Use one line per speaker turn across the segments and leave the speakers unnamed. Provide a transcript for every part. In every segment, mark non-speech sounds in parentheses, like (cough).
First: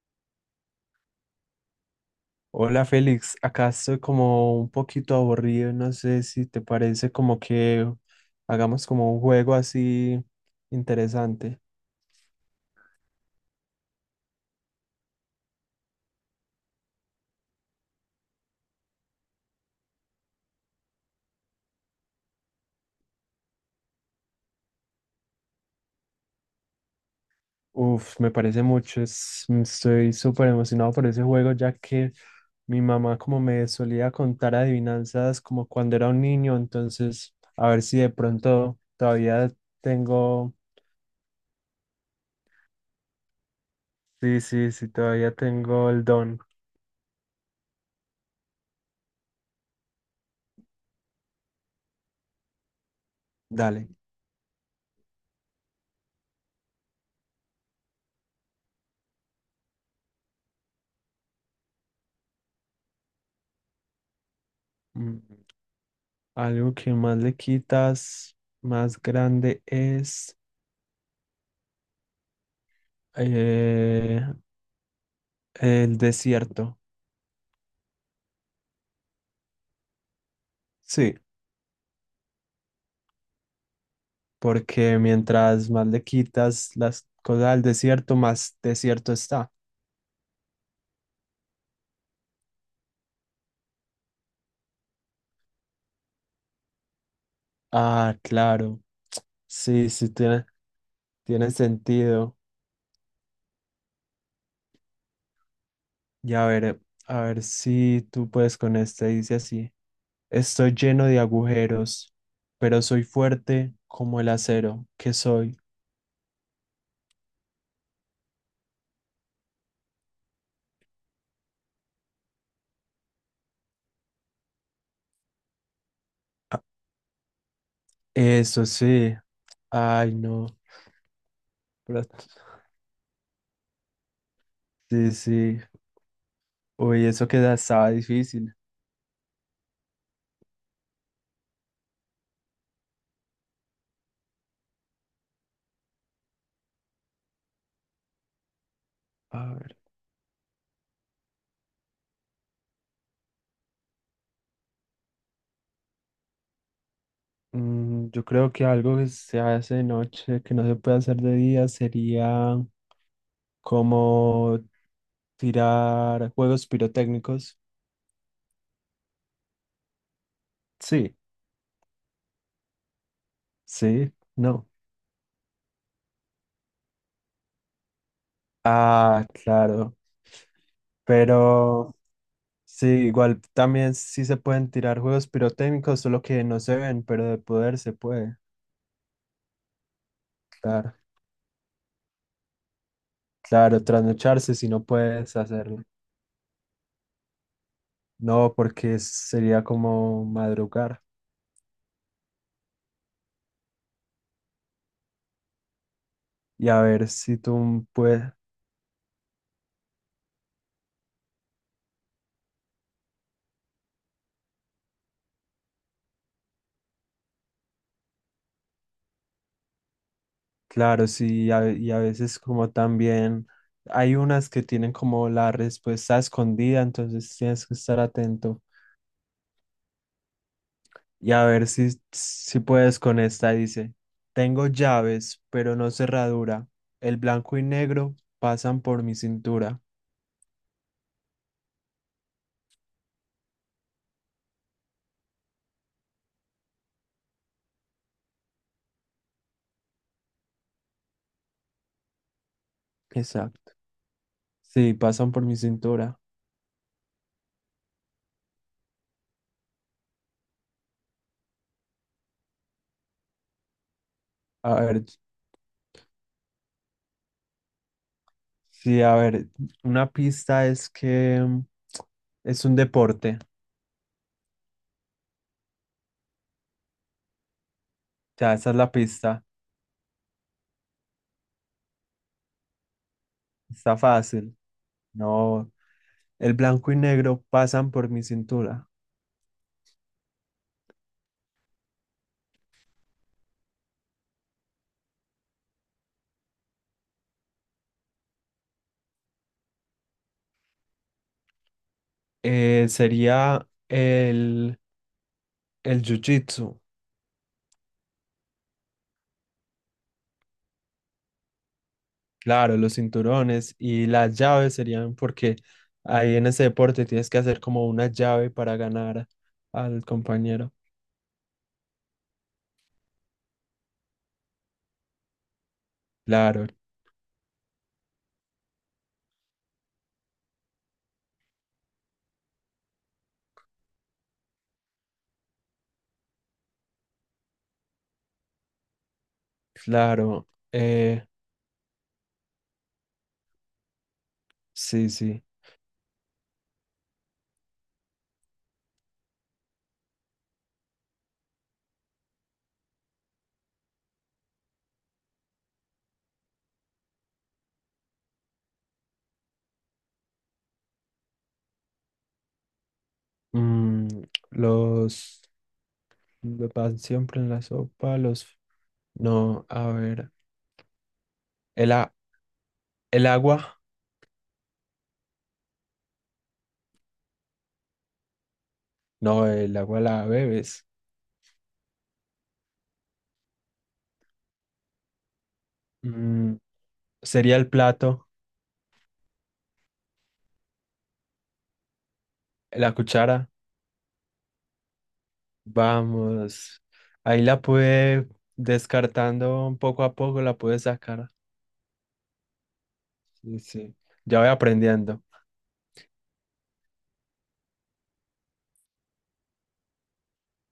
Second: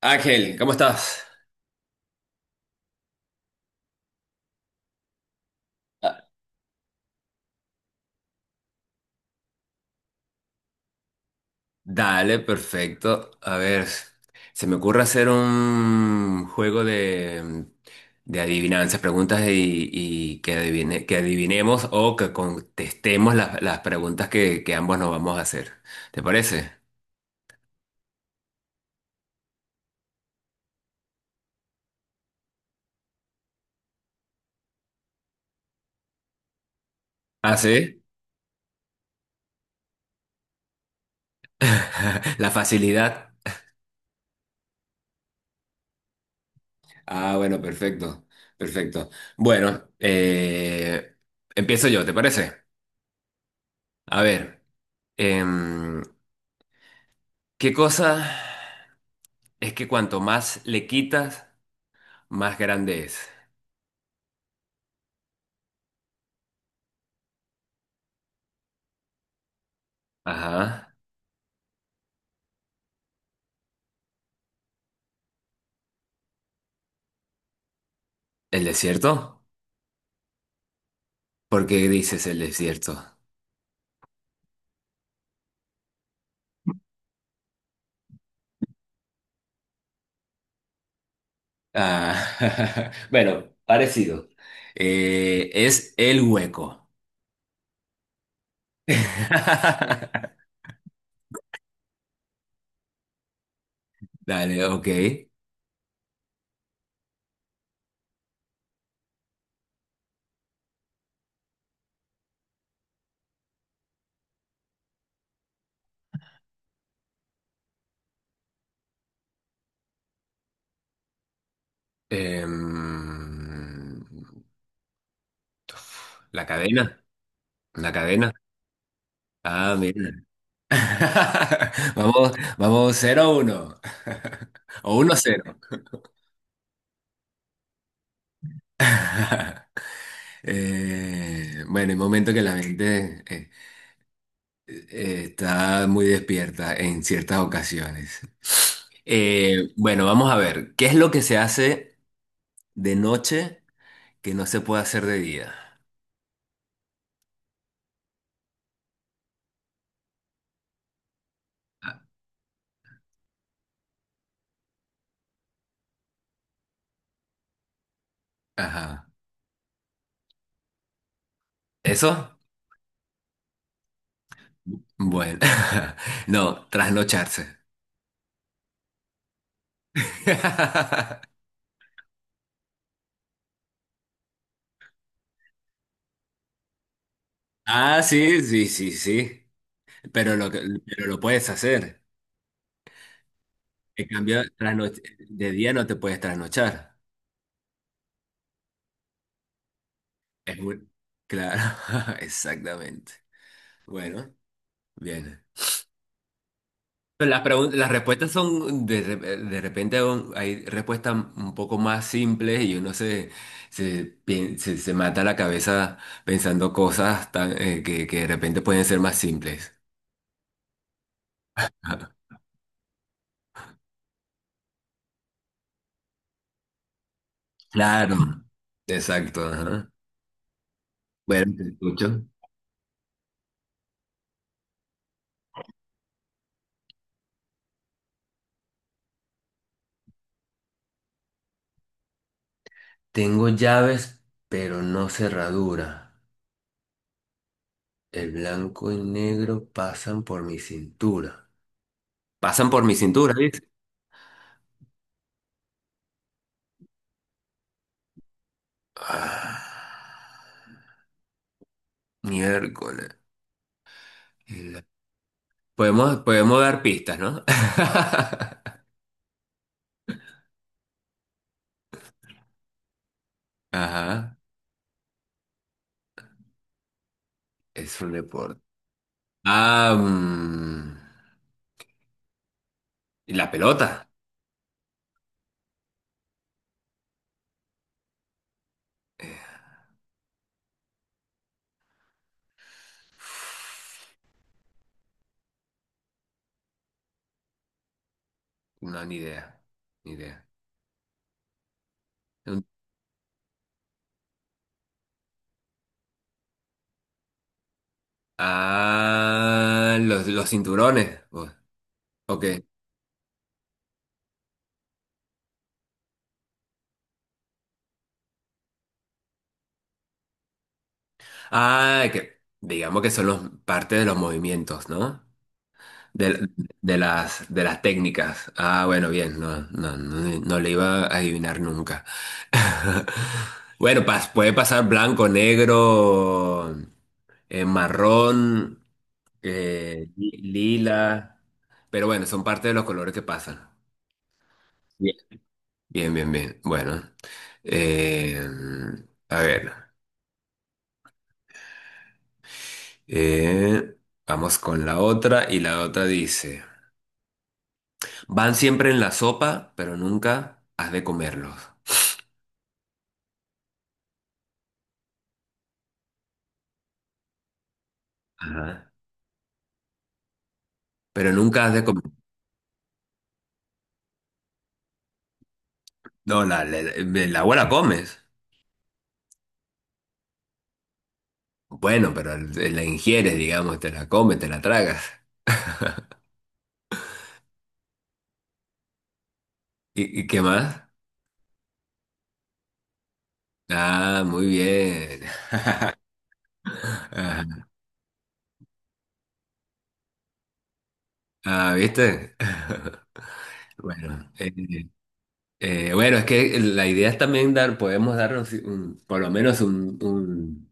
Ángel, ¿cómo estás?
Hola Félix, acá estoy como un poquito aburrido, no sé
Ah.
si te parece como que hagamos como un juego así interesante.
Dale, perfecto. A ver, se me ocurre hacer un juego de, adivinanzas, preguntas y que adivinemos o que contestemos las preguntas que ambos nos vamos a hacer. ¿Te parece?
Uf, me parece mucho, estoy súper emocionado por ese juego ya que mi mamá como me solía contar adivinanzas como cuando era un niño, entonces
¿Ah,
a ver si
sí?
de pronto todavía tengo,
(laughs) La facilidad.
sí, sí, sí, todavía tengo el don.
Ah, bueno, perfecto, perfecto. Bueno, empiezo yo, ¿te parece?
Dale.
A ver, em, ¿qué cosa? Es que cuanto más le quitas, más grande es.
Mm. Algo que más le quitas, más grande es
Ajá.
eh, el desierto.
¿El desierto?
Sí,
¿Por qué dices el desierto?
porque mientras más le quitas las cosas al desierto, más desierto está.
Ah, (laughs) bueno, parecido. Es el hueco.
Ah, claro. Sí, sí,
(laughs)
tiene sentido.
Dale, ok.
Y a ver si tú puedes con este. Dice así. Estoy lleno de agujeros, pero soy fuerte como el acero que soy.
Em, la cadena, la cadena.
Eso sí.
Ah, mira.
Ay, no.
(laughs)
Pero
Vamos, vamos cero a 1. (laughs) O
sí,
uno a 0.
sí. Uy, eso que estaba difícil.
(laughs) Bueno, hay momentos que la mente está muy despierta en ciertas ocasiones.
A ver,
Bueno, vamos a ver, ¿qué es lo que se hace de noche que no se puede hacer de día?
yo creo que algo que se hace de noche, que no se puede hacer de día,
A-
sería como tirar juegos pirotécnicos.
Ajá.
Sí,
¿Eso?
sí, no.
Bueno, (laughs) no, trasnocharse.
Ah, claro.
(laughs)
Pero sí, igual también sí se pueden tirar juegos pirotécnicos, solo que no se ven, pero de poder se
Ah,
puede.
sí, sí, sí, sí.
Claro,
Pero lo puedes hacer.
claro,
En cambio,
trasnocharse si no puedes
de día
hacerlo.
no te puedes trasnochar.
No, porque sería como
Es muy...
madrugar
Claro, (laughs) exactamente. Bueno, bien.
y a ver
Pero
si
las
tú
las
puedes,
respuestas son de repente hay respuestas un poco más simples y uno se mata la cabeza pensando cosas tan, que de repente pueden ser más simples.
claro, sí, a- y a
Ajá.
veces como también hay unas que tienen como la respuesta escondida, entonces tienes que estar
Claro,
atento
exacto, ajá.
y a
Bueno, te
ver si,
escucho.
si puedes con esta, dice, tengo llaves, pero no cerradura, el blanco y negro pasan por mi cintura.
Tengo llaves, pero no cerradura. El blanco y negro pasan por mi cintura. ¿Pasan por mi cintura, dice?
Exacto. Sí, pasan por mi cintura.
Ah, miércoles.
A ver,
Podemos, podemos dar pistas, ¿no? (laughs)
sí, a ver, una pista es que es un deporte.
Ajá, es un
Ya,
deporte.
esa es la pista.
Ah, mm, ¿y la
Está
pelota?
fácil. No, el blanco y negro pasan por mi cintura.
Eh, no, ni idea, ni idea. Un-
Sería el jiu-jitsu.
Ah, los cinturones. Oh, ok.
Claro, los cinturones y las llaves serían porque ahí en ese deporte tienes que hacer como una llave para ganar al compañero.
Ah, que digamos que son los, parte de los movimientos, ¿no? De,
Claro,
de las técnicas. Ah, bueno, bien, no, no, no, no le iba a adivinar nunca. (laughs) Bueno, puede pasar blanco, negro, marrón,
claro.
lila, pero bueno, son parte de los colores que pasan.
Sí,
Bien,
sí.
bien, bien, bien. Bueno, eh, a ver, eh, vamos con la otra y la otra dice, van siempre en la sopa, pero nunca has de comerlos.
Mm, los... Lo pan siempre en la sopa, los...
Ajá.
No, a ver.
Pero nunca has de
El,
comer.
a- el agua.
No, la agua la comes.
No, el agua la bebes.
Bueno, pero la ingieres, digamos, te la comes, te la tragas.
Mm, sería el plato,
Y qué más?
la cuchara.
Ah, muy bien.
Vamos.
(laughs)
Ahí la
Ajá.
pude descartando poco a poco, la pude sacar.
Ah, ¿viste? (laughs)
Sí, sí.
Bueno,
Ya voy aprendiendo.
bueno, es que la idea es también dar, podemos darnos por lo menos un, un-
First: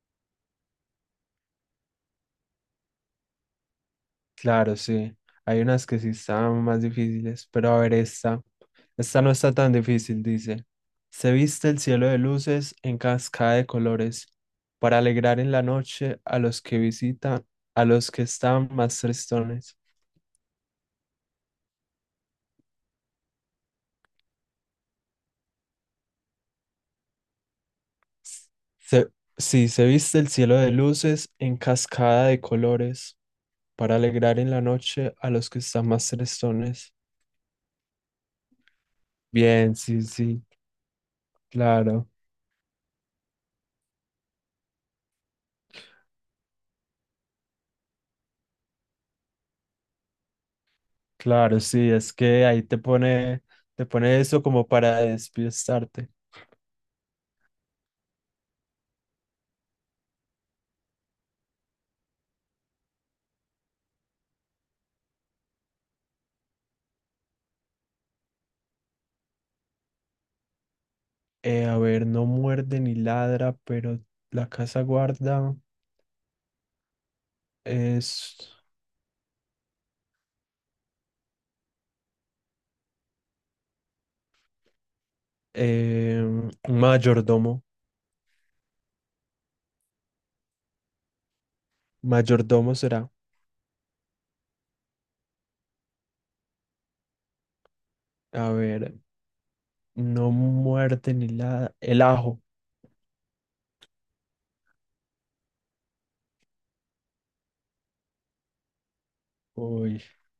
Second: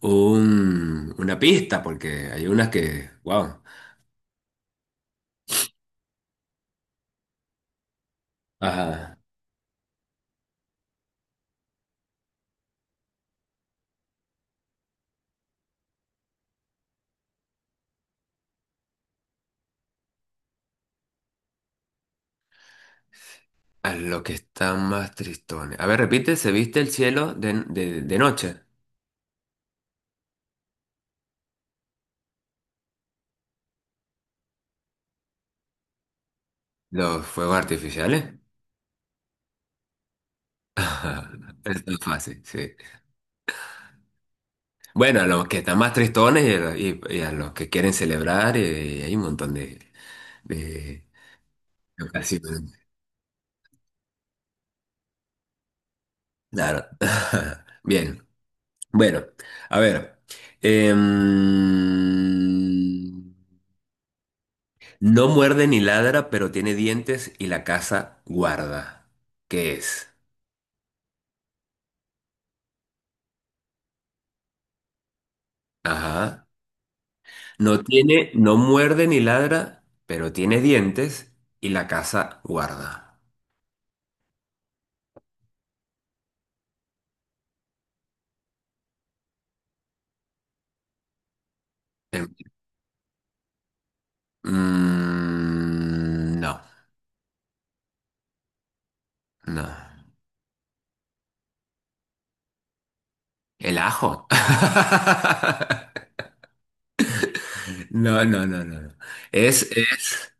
un- una pista, porque hay unas que, wow.
Claro, sí. Hay unas que sí están más difíciles, pero a ver esta.
Ajá.
Esta no está tan difícil, dice. Se viste el cielo de luces en cascada de colores para alegrar en la noche a los que visitan, a los que están más tristones.
A lo que están más tristones. A ver, repite, ¿se viste el cielo de noche?
Se, sí, se viste el cielo de luces en cascada de colores para alegrar en la noche a los que están más tristones.
Los fuegos artificiales.
Bien, sí, sí,
(laughs) Es tan
claro.
fácil, sí. Bueno, a los que están más tristones y a los, y a los que quieren celebrar, hay un montón de
Claro, sí,
de
es que
ocasiones.
ahí te pone eso como para despistarte.
Claro. (laughs) Bien. Bueno, a ver. Em, no muerde ni ladra, pero tiene dientes y la casa guarda. ¿Qué es?
A ver, no muerde ni ladra, pero la casa guarda
Ajá. No tiene,
es
no muerde ni ladra, pero tiene dientes y la casa guarda.
un mayordomo.
Eh,
Mayordomo será.
no,
A ver,
no.
no muerde ni ladra. El ajo.
¿El ajo? (laughs) No, no, no, no, no. Es,
Uy,
es,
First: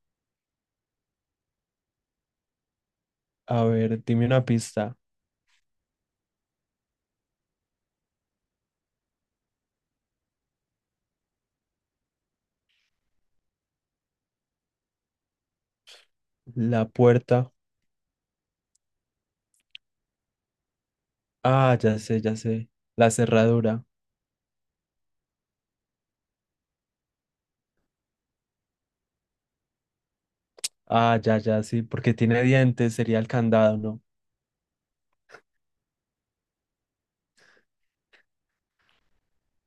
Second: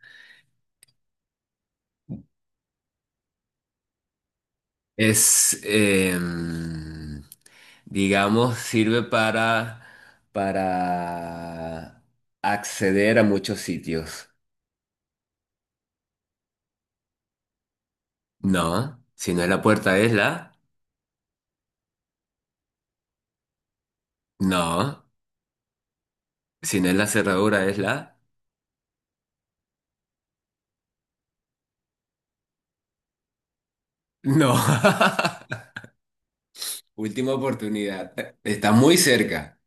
a ver, dime una pista.
es, digamos, sirve para acceder a muchos sitios.
La puerta.
No, si no es la puerta es la.
Ah, ya sé, ya sé. La cerradura.
No, si no es la cerradura es la.
Ah, ya, ya, sí, porque tiene dientes, sería el candado, ¿no?
No. (laughs) Última oportunidad. Está muy cerca.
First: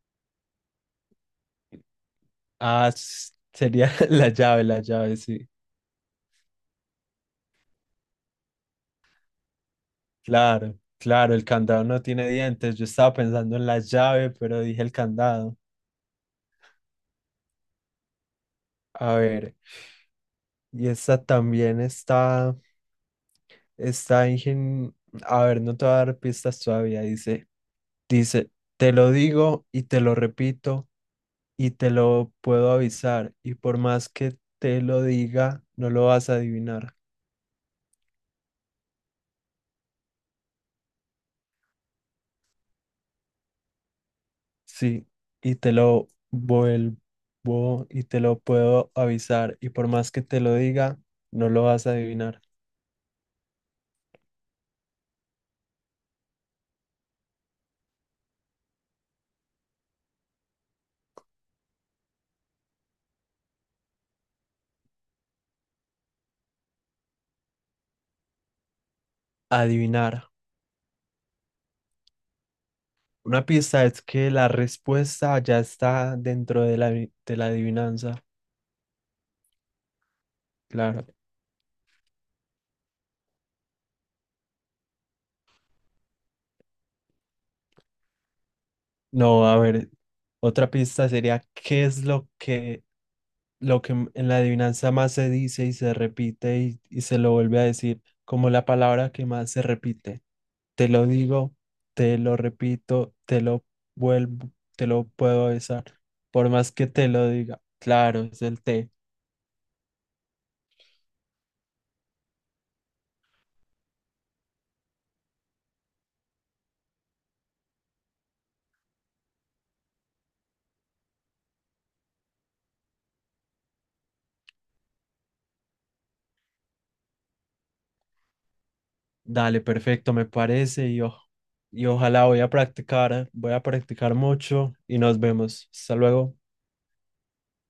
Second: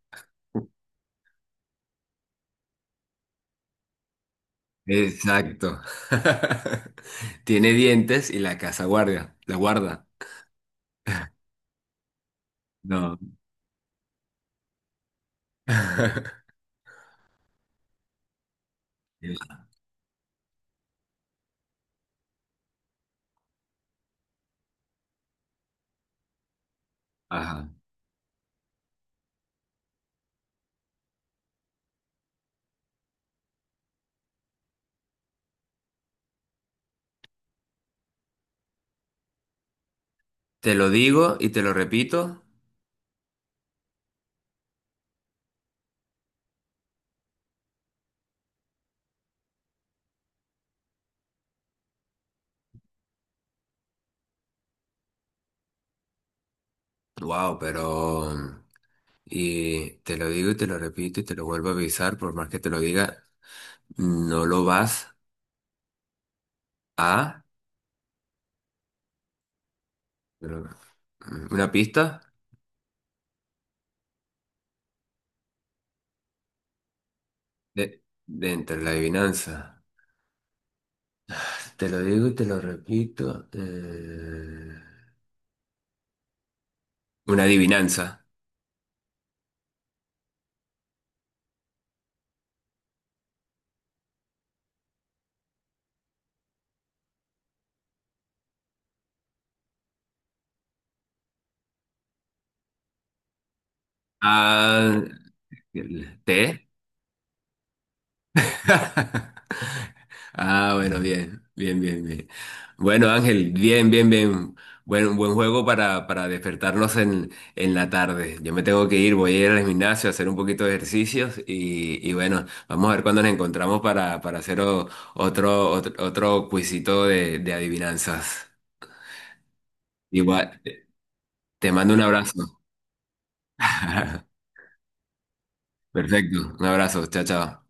Ah, sería (laughs) la llave, sí.
Exacto. (laughs) Tiene dientes y la casa guardia, la guarda.
Claro, claro, el candado no tiene dientes. Yo estaba
No.
pensando en la llave, pero dije el candado.
(laughs)
A ver, y esta también está, está ingen... A ver, no te voy a dar pistas todavía. Dice,
Ajá.
dice, te lo digo y te lo repito y te lo puedo avisar. Y por más que te lo diga, no lo vas a adivinar.
Te lo digo y te lo repito.
Sí, y te lo vuelvo y te lo puedo avisar. Y por más que te lo diga, no lo vas a adivinar.
Wow, pero... Y te lo digo y te lo repito y te lo vuelvo a avisar, por más que te lo diga, no lo vas a...
Adivinar.
pero- Una pista
Una pista es que la respuesta ya está dentro de la, de la
de,
adivinanza.
entre la adivinanza.
Claro.
Te lo digo y te lo repito. Una adivinanza.
No, a ver, otra pista sería, ¿qué es lo que en la adivinanza más se dice y se repite y se lo vuelve a decir, como la palabra que más se repite. Te lo digo, te lo repito, te lo vuelvo, te
Ah,
lo puedo besar, por
¿te?
más que te lo diga. Claro, es el té.
(laughs) Ah, bueno, bien, bien, bien, bien. Bueno, Ángel, bien, bien, bien. Buen juego para despertarnos en la tarde. Yo me tengo que ir, voy a ir al gimnasio a hacer un poquito de ejercicios y bueno, vamos a ver cuándo nos encontramos para hacer otro cuisito de adivinanzas.
Dale, perfecto, me
Igual,
parece y,
te
y
mando un
ojalá
abrazo.
voy a practicar
(laughs)
mucho y nos vemos. Hasta luego.
Perfecto, un abrazo, chao, chao.